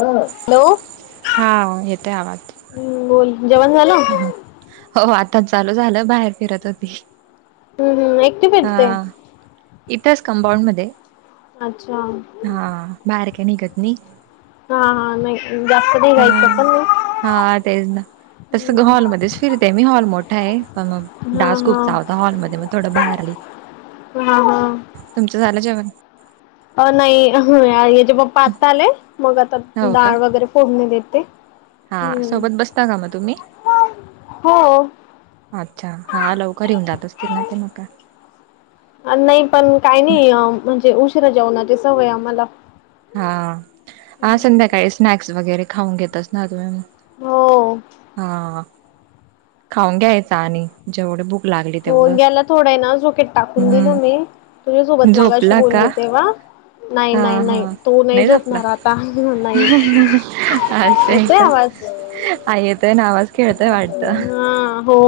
हा. हॅलो हा येतय आवाज ह् बोल जेवण झालं हो आता चालू झालं बाहेर फिरत होती हम्म हम एकटी फेटते इथास कंपाऊंड मध्ये अच्छा हा बाहेर का निघत नाही हा हा नाही जास्त हा. निघायचं पण नाही हा तेच ना तसं हम्म. हॉलमध्येध्येच फिरतेय मी हॉल मोठा आहे पण मग हा डान्स खूप चा होता हॉलमध्येध्ये मग थोड बाहेर आली हा हा हा तुमचं झालं जेवण अ नाही याच्या बाप् आता आलेय मग आता हो का? डाळ वगैरे फोडणी देते हा हम्म सोबत बसता का मग तुम्ही हो अच्छा हा लवकर येऊन जात असतील ना ते मगा हा नाही पण काय नाही अ म्हणजे उशिरा जेवणाची सवय आम्हाला हाा आ संध्याकाळी स्नॅक्स वगैरे खाऊन घेतच ना तुम्ही मग हो हा खाऊन घ्यायचा आणि जेवढे भूक लागली हो तेवढं. ह्याला थोडं आहे ना झोकेत टाकून दिलं हम्म मी तुझ्या सोबत मगाशी झोपला बोलली का? तेव्हा नाही हा नाही हा नाही तो नाही झोपणार आता नाही आ आ येतोय आवाज आ येतोय ना आवाज खेळतोय वाटतं हा हो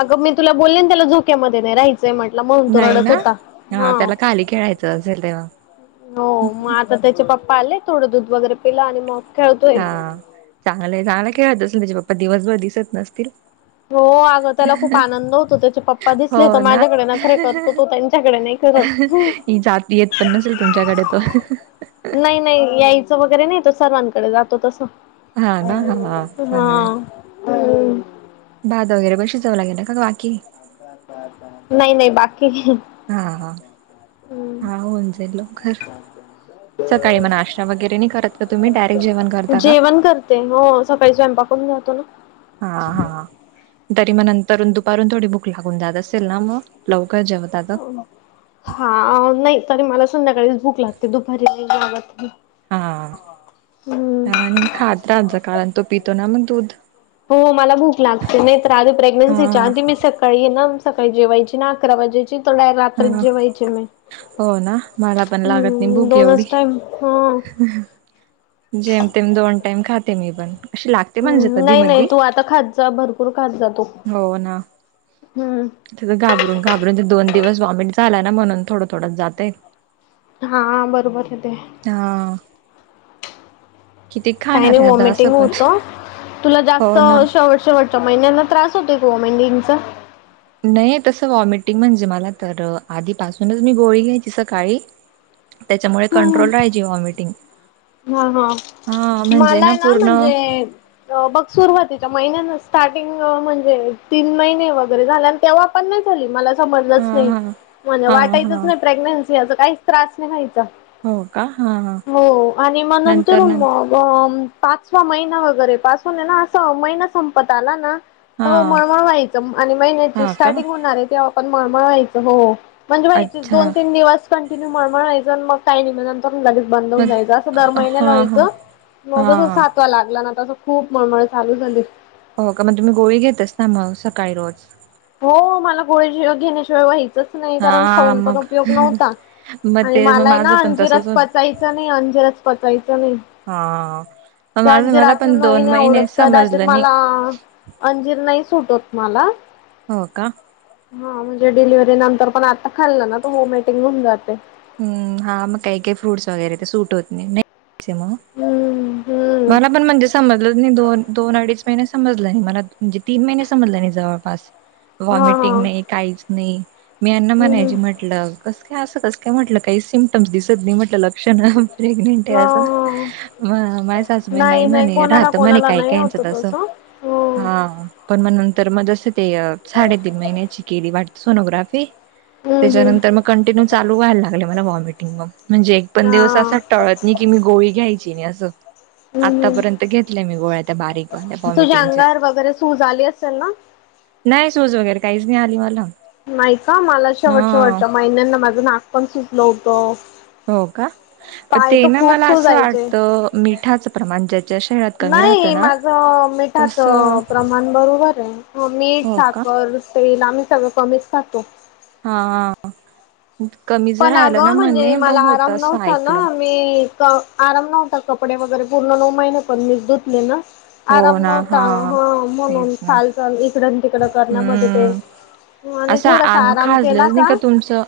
अगं मी तुला बोलली ना त्याला झोक्यामध्ये नाही राहायचंय म्हटलं म्हणून तो नाही रडत ना होता हा खाली खेळाय च झाले तेव्हा हो मग आता त्याचे पप्पा आले थोडं दूध वगैरे पिलं आणि मग खेळतोय हा चांगलंय चांगला खेळत असल त्याचे पप्पा दिवसभर दिसत नसतील हो अगं त्याला खूप आनंद होतो त्याचे पप्पा हो दिसले तर ना माझ्याकडे नखरे करतो तो त्यांच्याकडे नाही करत ही जाती येत पण नसेल तुमच्याकडे तो नाही नाही यायचं वगैरे नाही तो सर्वांकडे जातो तसं हा ना हा चांगलंय हम्म भात वगैरे बशी जावऊ लागे ना का बाकी नाही नाही बाकी हा हा हा हम्म होउन जाईल लवकर सकाळी मग नाष्टा वगैरे नाही करत का तुम्ही डायरेक्ट जेवण करता का ते हो सकाळी स्वयंपाक करून जातो ना हा हा तरी मग नंतरून दुपारून थोडी भूक लागून जात असे. ते ना मग लवकर जेवतात. हा आ नाही तरी मला संध्याकाळीच भूक लागते दुपारी नाही जेवत मी. हा आणि खात राहा जा कारण तो पितो ना मग दूध हो मला भूक लागते नाही तर आधी हा प्रेग्न्सीच्या आधी मी सक सकाळी ना सकाळी जेवायची ना अकरा वाजायची तर रात्री हा जेवायचे मी. हो ना मला पण लागत नाही हम्म भूक एवढी. दोनच टाइम हा हम जेम तेम दोन टाईम खाते मी पण, तशी लागते म्हणजे कधी मधी म आता खात ज जा भरपूर खात जा तू. हो ना. हम्म तिथं घाबरून घाबरून ते दोन दिवस व्हॉमिट झाला ना म्हणून थोडं थोडच जातय. हा बरोबर आहे ते. हा. किती काही खाणार नाही आहे आता असं व्हॉमिटिंग पण होत तुला जास्त हो ना अ शेवट शेवट महिन्यांना त्रास होते ग वॉमिटिंगचा? नाही तसं वॉमिटिंग म्हणजे मला तर आधीपासूनच मी गोळी घ्यायची सकाळी त्याच्यामुळे कंट्रोल राहिची व्हॉमिटिंग. हा, हा, मला ना म्हणजे बघ सुरुवातीच्या महिन्यान स्टार्टिंग म्हणजे तीन महिने वगैरे झाले आणि तेव्हा नाही झाली मला समजच हा नाही हा मला हा वाटायचच हा नाही प्र् असं काहीच त्रास नाही व्हायचा. हो का? हा, हा किंवा नंतर [unintelligible] उमा अग पाचवा महिना वगैरे पासून आहे ना असं महिना संपत आला ना हा हो मळमळ व्हायचं आणि महिन्याची हा का स्टार्टिंग होणार आहे तेव्हा पण मळमळ व्हायचं हो. म्हणजे व्हायचंच अच्छा दोन तीन दिवस कंटिन्यू मळमळ व्हायचं आणि मग काही नाही मग नंतर लगेच बंद होऊन मग जायच. दर हा महिन्याला हा व्हायचं, मग जस हा सातवा लागला ना तसं खूप मळमळ चालू झाली हो का मग तुम्ही गोळी घेतस ना मग सकाळी रोज. हो मला गोळी घेण्याशिवाय व्हायचंच नाही हा कारण खाऊन पण मग उपयोग नव्हता. मग आणि ते मग मलाय माझं ना पण तसच अंजीरच होत पचायचं नाही, अंजीरच पचायचं नाही. हा ते माझं अंजीर मला अजून पण मले दोन नाही आवडत. महिने कदाचित समजलं नाही मला अंजीर नाही सुट होत मला. हो का. हा म्हणजे डिलिव्हरी नंतर पण आता खाल्लं ना त व्हॉमिटिंग होऊन जाते. हम्, हा, मग काही काही फ्रूट्स वगैरे ते सुट होत नाही. त्यामुळ हम्म हम्म मला पण म्हणजे समजलं नाही दोन दोन अडीच महिने समजलं नाही मला म्हणजे तीन महिने समजलं नाही जवळपास हा हा व्हॉमिटिंग नाही काहीच नाही मी यांना हम्म म्हणायज हम्म म्हटलं कस काय असं कस. य म्हटलं काही सिम्टम्स दिसत नाही म्हटलं प्रेग्नेंट आहे हा अस हा म माझ्या सासूबाई नाय नाही नाही म्हणे कोणाला राहत म्हणे कोणाला काय नाही काही होत अस तसं हो हा. पण मग नंतर मग जसं ते साडेतीन महिन्याची केली वाटते सोनोग्राफी हम्म हम्म त्याच्यानंतर मग कंटिन्यू चालू व्हायला लागले मला व्हॉमिटिंग मग म्हणजे एक पण हा दिवस असा टळत नी कि मी गोळी घ्यायची नाही असं. हम्म हम्म आतापर्यंत घेतल्या मी गोळ्या त्या बारीक तुझ्या व्हॉमिटिंगच्या. अंगावर वगैरे सूज आली असेल ना? नाही सूज वगैरे काहीच नाही आली मला. नाही का मला शेवट हा शेवटच्या महिन्यांना माझं नाक पण सुटलं होतं. हो का पाय ते तर ना खूप मला असं सुजायचे वाटतं मिठाचं प्रमाण ज्या नाही माझ मिठाच तसं प्रमाण बरोबर आहे. हो. मीठ, हो का? साखर, तेल आम्ही सगळं कमीच खातो. हा. कमी जर पण राहिलं ना अगं म्हणे, म्हणजे ब मला होत आराम असं नव्हता ऐकलं. ना मी आराम नव्हता. कपडे वगैरे पूर्ण नऊ महिने पण मी धुतले ना. हो आराम ना नव्हता. हा ह. म्हणून तेच ना हाल चाल इकड तिकडं करण्यामध्ये ते हम्म. आणि थोडासा आराम केला का?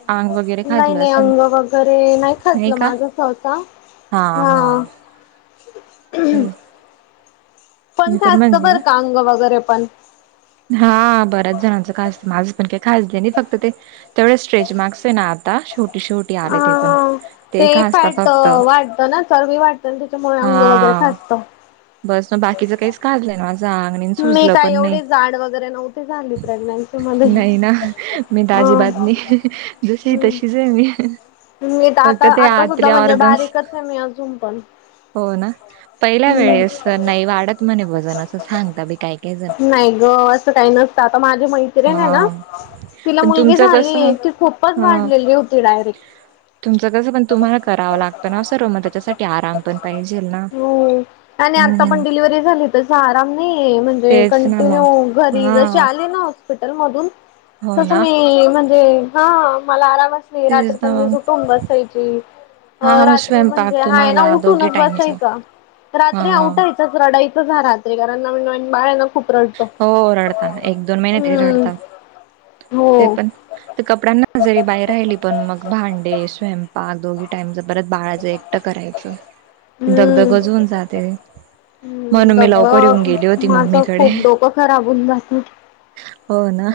आग नाही नाही अंग वगैरे नाही खजलं माझ सहसा. हा हा. हम् [unintelligible] पण खस्त बरं का, अंग वगैरे पण. हा बऱ्याच जणांचं खाास, माझं पण काही खााजलं नाही. फक्त ते तेवढ स्ट्रेच मार्क्सेना आता. शेवटी शेवटी हा आले ते पण. हा ते खाजत फक्त. तर ना चर बी वाटतं ना. त्याच्यामुळे अंग वगैरे हा खाजत. बस मग बाकीचं काहीच खाजलं नाय माझ आग. आणि मी सुजल काय पण नाही. एवढी जाड वगैरे नव्हती झाली प्रेग्नेन्सी मध्ये. नाही ना. मी त ह आजीबात नाही. जशीय हम्म. तशीचे मी. मी त फक्त आता ते आता सुद्धा, आतले म्हणजे ऑर्गन्स बारीकचे मी अजून पण. हो ना. पहिल्या हम्म वेळेस नाय वाढत म्हणे वजन. असं सांगता बाई काय काय ज नाही ग. असं काही नसतं. आता माझी मैत्रीणे ना. हा तिला पण मुलगी तुमचं कसं झालीय. ती खूपच ह वाढलेली होती डायरेक्ट. तुमचं कसं पण. तुम्हाला करावं लागतं ना सर्व. म त्याच्यासाठी. आराम पण पहिजेल ना. ह [inaudible] हो. आणि आता पण डिलिव्हरी झाली तस, आराम नाहीये. म्हणजे तेच ना कंटिन्यू मग घरी हा जसे आले ना. मधुन. हो तस ना मी, म्हणजे हा. मला आरामच रात्री तेच पण ना मी मग उठून बसायची. हा मग रात्री स्वयंपाक म्हणजे हा य ना तुम्हाला दोघी उठूनच बसाय टाइमचा चा. रात्री हा आठायचाच. रडायचच हा रात्री. कारण नवीन नवी बाळेना खूप रड हो रडतान. एक दोन महिने लइ रडतात. हो ते पण ते कपड्यांना जरी बाई राहिली पण, मग भांडे. स्वयंपाक. दोघी टाइमच परत बाळाच एकटं करायचं. हम्म. दगदग च होऊन जाते. हम्म म्हणून मी लवकर येऊन गेले होती. मम्मीकडे. खराबहून जाशील. हो ना.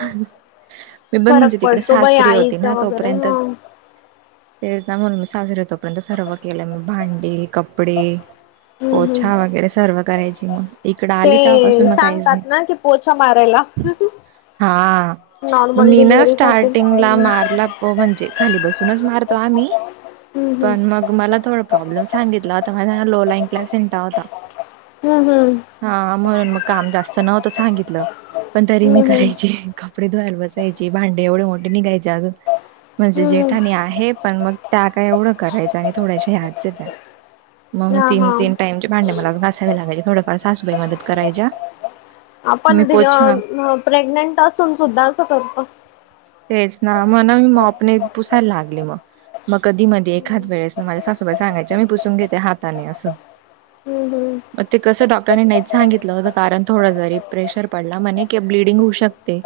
मी पण फरक म्हणजे तिकडे पडतो बाई सासरी होती आईचा ना. वगैरे तोपर्यंत ह तेच ना. म्हणून मी सासरी तोपर्यंत सर्व केलं मी. भांडे, कपडे. हम्म हम्म. पोछया वगैरे सर्व करायची म. ते सांगतात ना कि, पोछा मारायला. हा. म नॉर्मल मी ना डिलिव्हरी साठी स्टार्टिंगला मारला. को म्हणजे, खाली बसूनच मारतो आम्ही. हम्म हम्म. पण मग मला थोड प्रॉब्लेम सांगितला होता. माझना लो लाईन्प्सेंटा होता. हम्म हम्म. हा म्हणून म काम जास्त नव्हतं सांगितलं. पण तरी मी हम्म हम्म करायची. काम. कपडे धुवायला बसायची. भांडे एवढ मोठे निघायचे अजून. म्हणजे हम्म हम्म जेठाणी आहे. पण मग त्या काय एवढ करायच्या नाईत. थोडयाशा ह्याचे त्या. मग हा तीन हा. तीन टाईम चे भांडे मलाच घासावी लागाची. थोडफार सासूबाई मदत करायच्या. मी आपण पोछा दिलं न प्रेग्नेंट असून सुद्धा [unintelligible] तेच ना म्हणून मी मापने पुसायला लागले मग. मग कधी मध्ये एखाद हम्म वेळेस माझ्या सासूबाई सांगायच्या. मी पुसून घेते हाताने असं. हम्म हम्म. म ते कसं डॉक्टरांने नाहीच सांगितलं होतं. कारण थोडा जरी प्रेशर पडला म्हणे कि ब्लीडिंग होऊ शकते.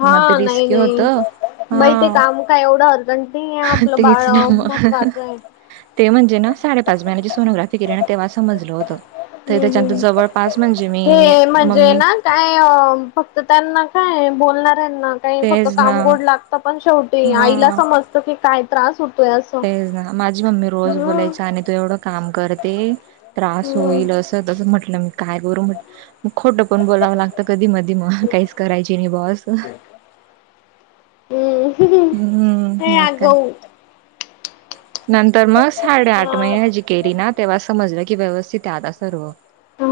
हा मग ते नाही रिस्की होतं नाही बाई ते हा काम काय एवढं अर्जंट आपलं बाळ तेच ना मग महत्वाचं आहे. ते म्हणजे ना साडेपाच महिन्याची सोनोग्राफी केली ना तेव्हाच समजलं होतं. ते हम्म त्याच्यात हम्म. जवळ पास म्हणजे मी अ हे अ म्हणजे मम्मी ना काय ओ फक्त त्यांना काय बोलणाऱ्यांना काई फक्त तेच ना काम गोड लागतं पण शेवटी आईला हा समजत की काय त्रास होतो. तेच ना माझी मम्मी रोज बोलायची आणि तू एवढं काम करते ऐ त्रास हम्म होईल असं. त तसं म्हटलं मी काय करू म्हटलं खोटं पण बोलावं लागतं कधी मधी मग काहीच करायची. हम्म हम्म हम्म ये मग काय अगाऊ नंतर मग साडेआठ हा. महिन्याची केली ना तेव्हा समजलं की व्यवस्थित आता सर्व. हा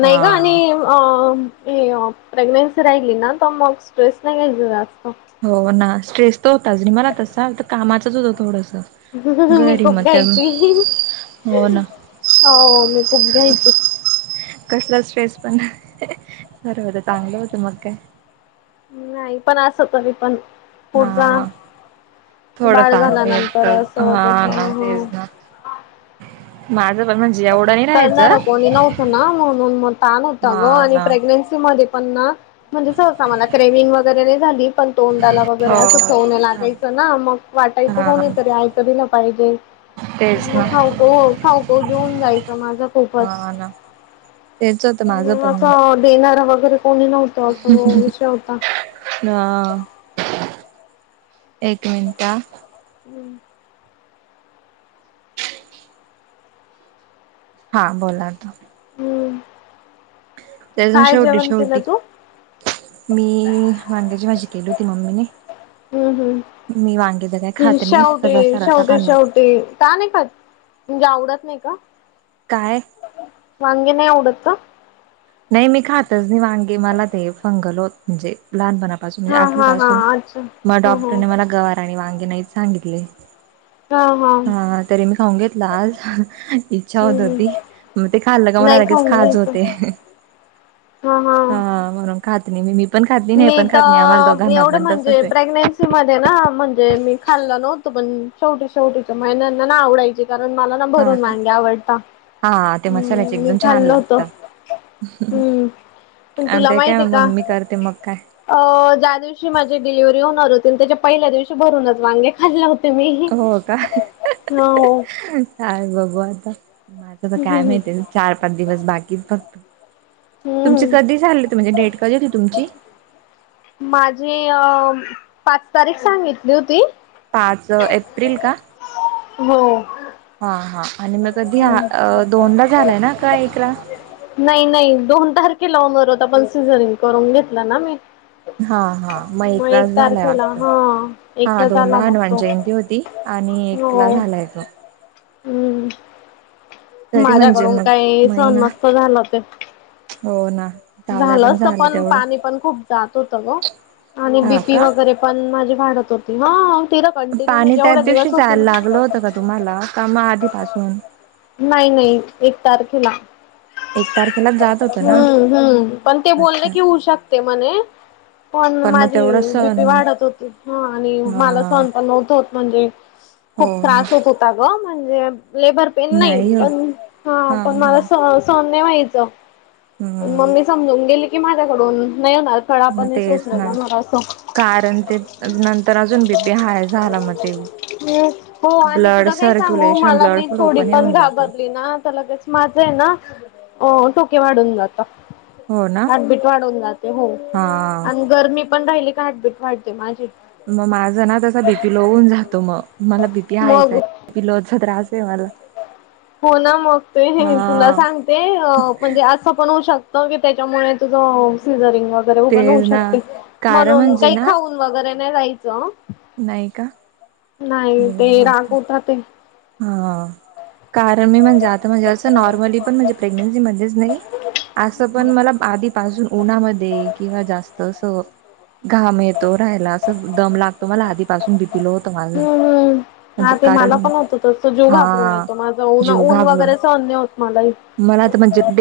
नाही ग हा आणि हो मग प्रेग्नेनसी राहिली ना त मग टेस नाही घ्यायचा जास्त. हो ना स्ट्रेस तर होताच मला तसा तर कामाचच होतं थोडंस कसं ना मी खूप घाई केली हो हो ना तु खूप घाई केली. कसं ट्रेस पण बरं होतं चांगलं होतं मग काय. नाही पण असं तरी पण पुढ जा हा बाळ थोडंफार मी झाल्यानंतर तर असं हा ना होत. तेच ना माझं पण म्हणजे जेवढं करणार कोणी नव्हतं ना म्हणून म ताण होतं ग हा आणि ना प्रेग्नेन्सी मध्ये पण ना म्हणजे सहसा मला क्रेविग वगैरे नाही झाली पण तोंडाला वगैरे हो असं चव न लागायचं. ना मग वाटायचं हा कोणी हा तरी आयत दिलं पाहिजे. तेच ना मग खाऊको खाऊको घेऊन जायचं. माझं खूपच हा ना तेच होतं माझं देणारा वगैरे कोणी नव्हतं. असं विषय होता [unintelligible] हा आ एक मिनटं हा हम् हा बोला ना. हम्म त्याजून काय शेवटी जेवण केलं शेवटी तू मी वांग्याची भाजी केली होती मम्मीने हम्म हम्म मी वांगे तर काय खात नाही रसा रसा खाल ते का नाही का म्हणजे आवडत नाही का? काय? मग वागे नाही आवडत का? नाही मी खातच नाही वांगी मला ते फंगल होत म्हणजे लहानपणा म्हणजे हा आठवी हा हा पासून अच्छा मग हो हो डॉक्टरने मला गवार आणि वांगे नाही सांगितले. हा हा हा तरी मी खाऊन घेतला आज इच्छा होत हो हम्म ती. मग ते खाल्लं का मला नाही लगेच खाऊन घ्यायचं खाजवते होते. हा म्हणून खात नाही मी हे पण खात नाही मी पण आम्हाला तर दोघांना एवढं पण तसंच म्हणजे आहे. प्रेग्नेन्सी मध्ये ना म्हणजे मी खाल्ल नव्हतो पण शेवटी शेवटी महिनंना ना आवडायची. कारण मला ना हा भरून का वांगे आवडत हा ते मसाल्याचे मी एकदम छान खाल्ल होत. लागत हम्म पण आणि तुला त्या काय माहिती आहे का मम्मी करते मग काय अ ज्या दिवशी माझे डिलिव्हरी होणार हो त्याच्या पहिल्या दिवशी भरूनच वांगे खालले होते. तुम्हीही हो का ह [unintelligible] काय बघू आता माझं तर काय हम्म माहिती आहे चार पाच दिवस बाकीच फक्त तुमची हम्म कधी झाली म्हणजे डेट कधी होती तुमची? माझी अ पाच तारीख सांगितली होती. पाच एप्रिल का? हो हा हा आणि मग कधी दोनदा झालाय ना का एकला नाही नाही दोन तारखे लाव मरत आपण सीझनिंग करून घेतलं ना मी हा हा मग एक तास झालाय वाटत हा एकदा दोनला झाला मग हनुमान तो जयंती होती. ती आणि एक ला हो. झालाय तो. हम्म तरी म्हणजे माझ्याकडून मग काही सण महिना नसत झालं ते हो ना झालं तर पण पाणी पण खूप जात होत ग आणि हा बीपी का वगैरे पण माझी वाडत होती ह ति पाणी त्याच दिवशी जायला लागलं होतं का तुम्हाला का मग आधीपासून नाही नाही एक तारखेला एक तारखेलाच जात होतं ना हम्म हम्म पण ते बोलणे अच्छा घि होऊ शकते म्हणे पण मग माझी तेवढं बीपी सण वाढत होती ह आणि मला हा सण पण नत होत. म्हणजे खूप हो ना त्रास होत होता ग म्हणजे लेबर पन नाही पण हा पण मला स सहन्य व्हायचं. हम ह मम् ममी समजून गेली की माझ्याकडून नाही होणार खड मग आपण नाही तेच सोचलं ना जाणार असं कारण ते नंतर अजून बीबी हय झाला मग ते ह् हो आणि ब्लड तुला काही सांगू सर्क्युलेशन मला ब्लड मी फ्लो थोडी पण येऊन जातं घाबरली ना त्याला क माझं आहे ना अ टोके वाढून जाता. हो ना हबिट वाढून जाते हो हा आणि गरमी पण राहिली का हबिट वाटते माझी मग माझं ना तसा बीपी लोवून जातो मग मला बीपी हायचं मग आहे. पिलोचा त्रास आहे मला. हो ना मग ते हे तुला हा सांगते म्हणजे असं पण होऊ शकत त्याच्यामुळे तुझं सीझरिंग वगैरे उंनऊ तेच ना शकते कारण म्हणून म्हणजे काही ना खाऊ वगैरे नाही जाहायचं नाही का नाही ते बघू आता रागवत रा ते हा कारण मी म्हणजे आता म्हणजे असं नॉर्मली पण म्हणजे प्रे््गनेंसी मच नाही अस पण मला आधीपासून उन्हामध्ये किंवा जास्त अस घाम येतो राहायला असं दम लागतो मला आधीपासून भ वििलोत माझ कारण तस जीव घाबरून हा येतो माझं ऊन जीव ऊन घाबरून वगैरे स अन्य होत मलाही मला तर म्हणजेडे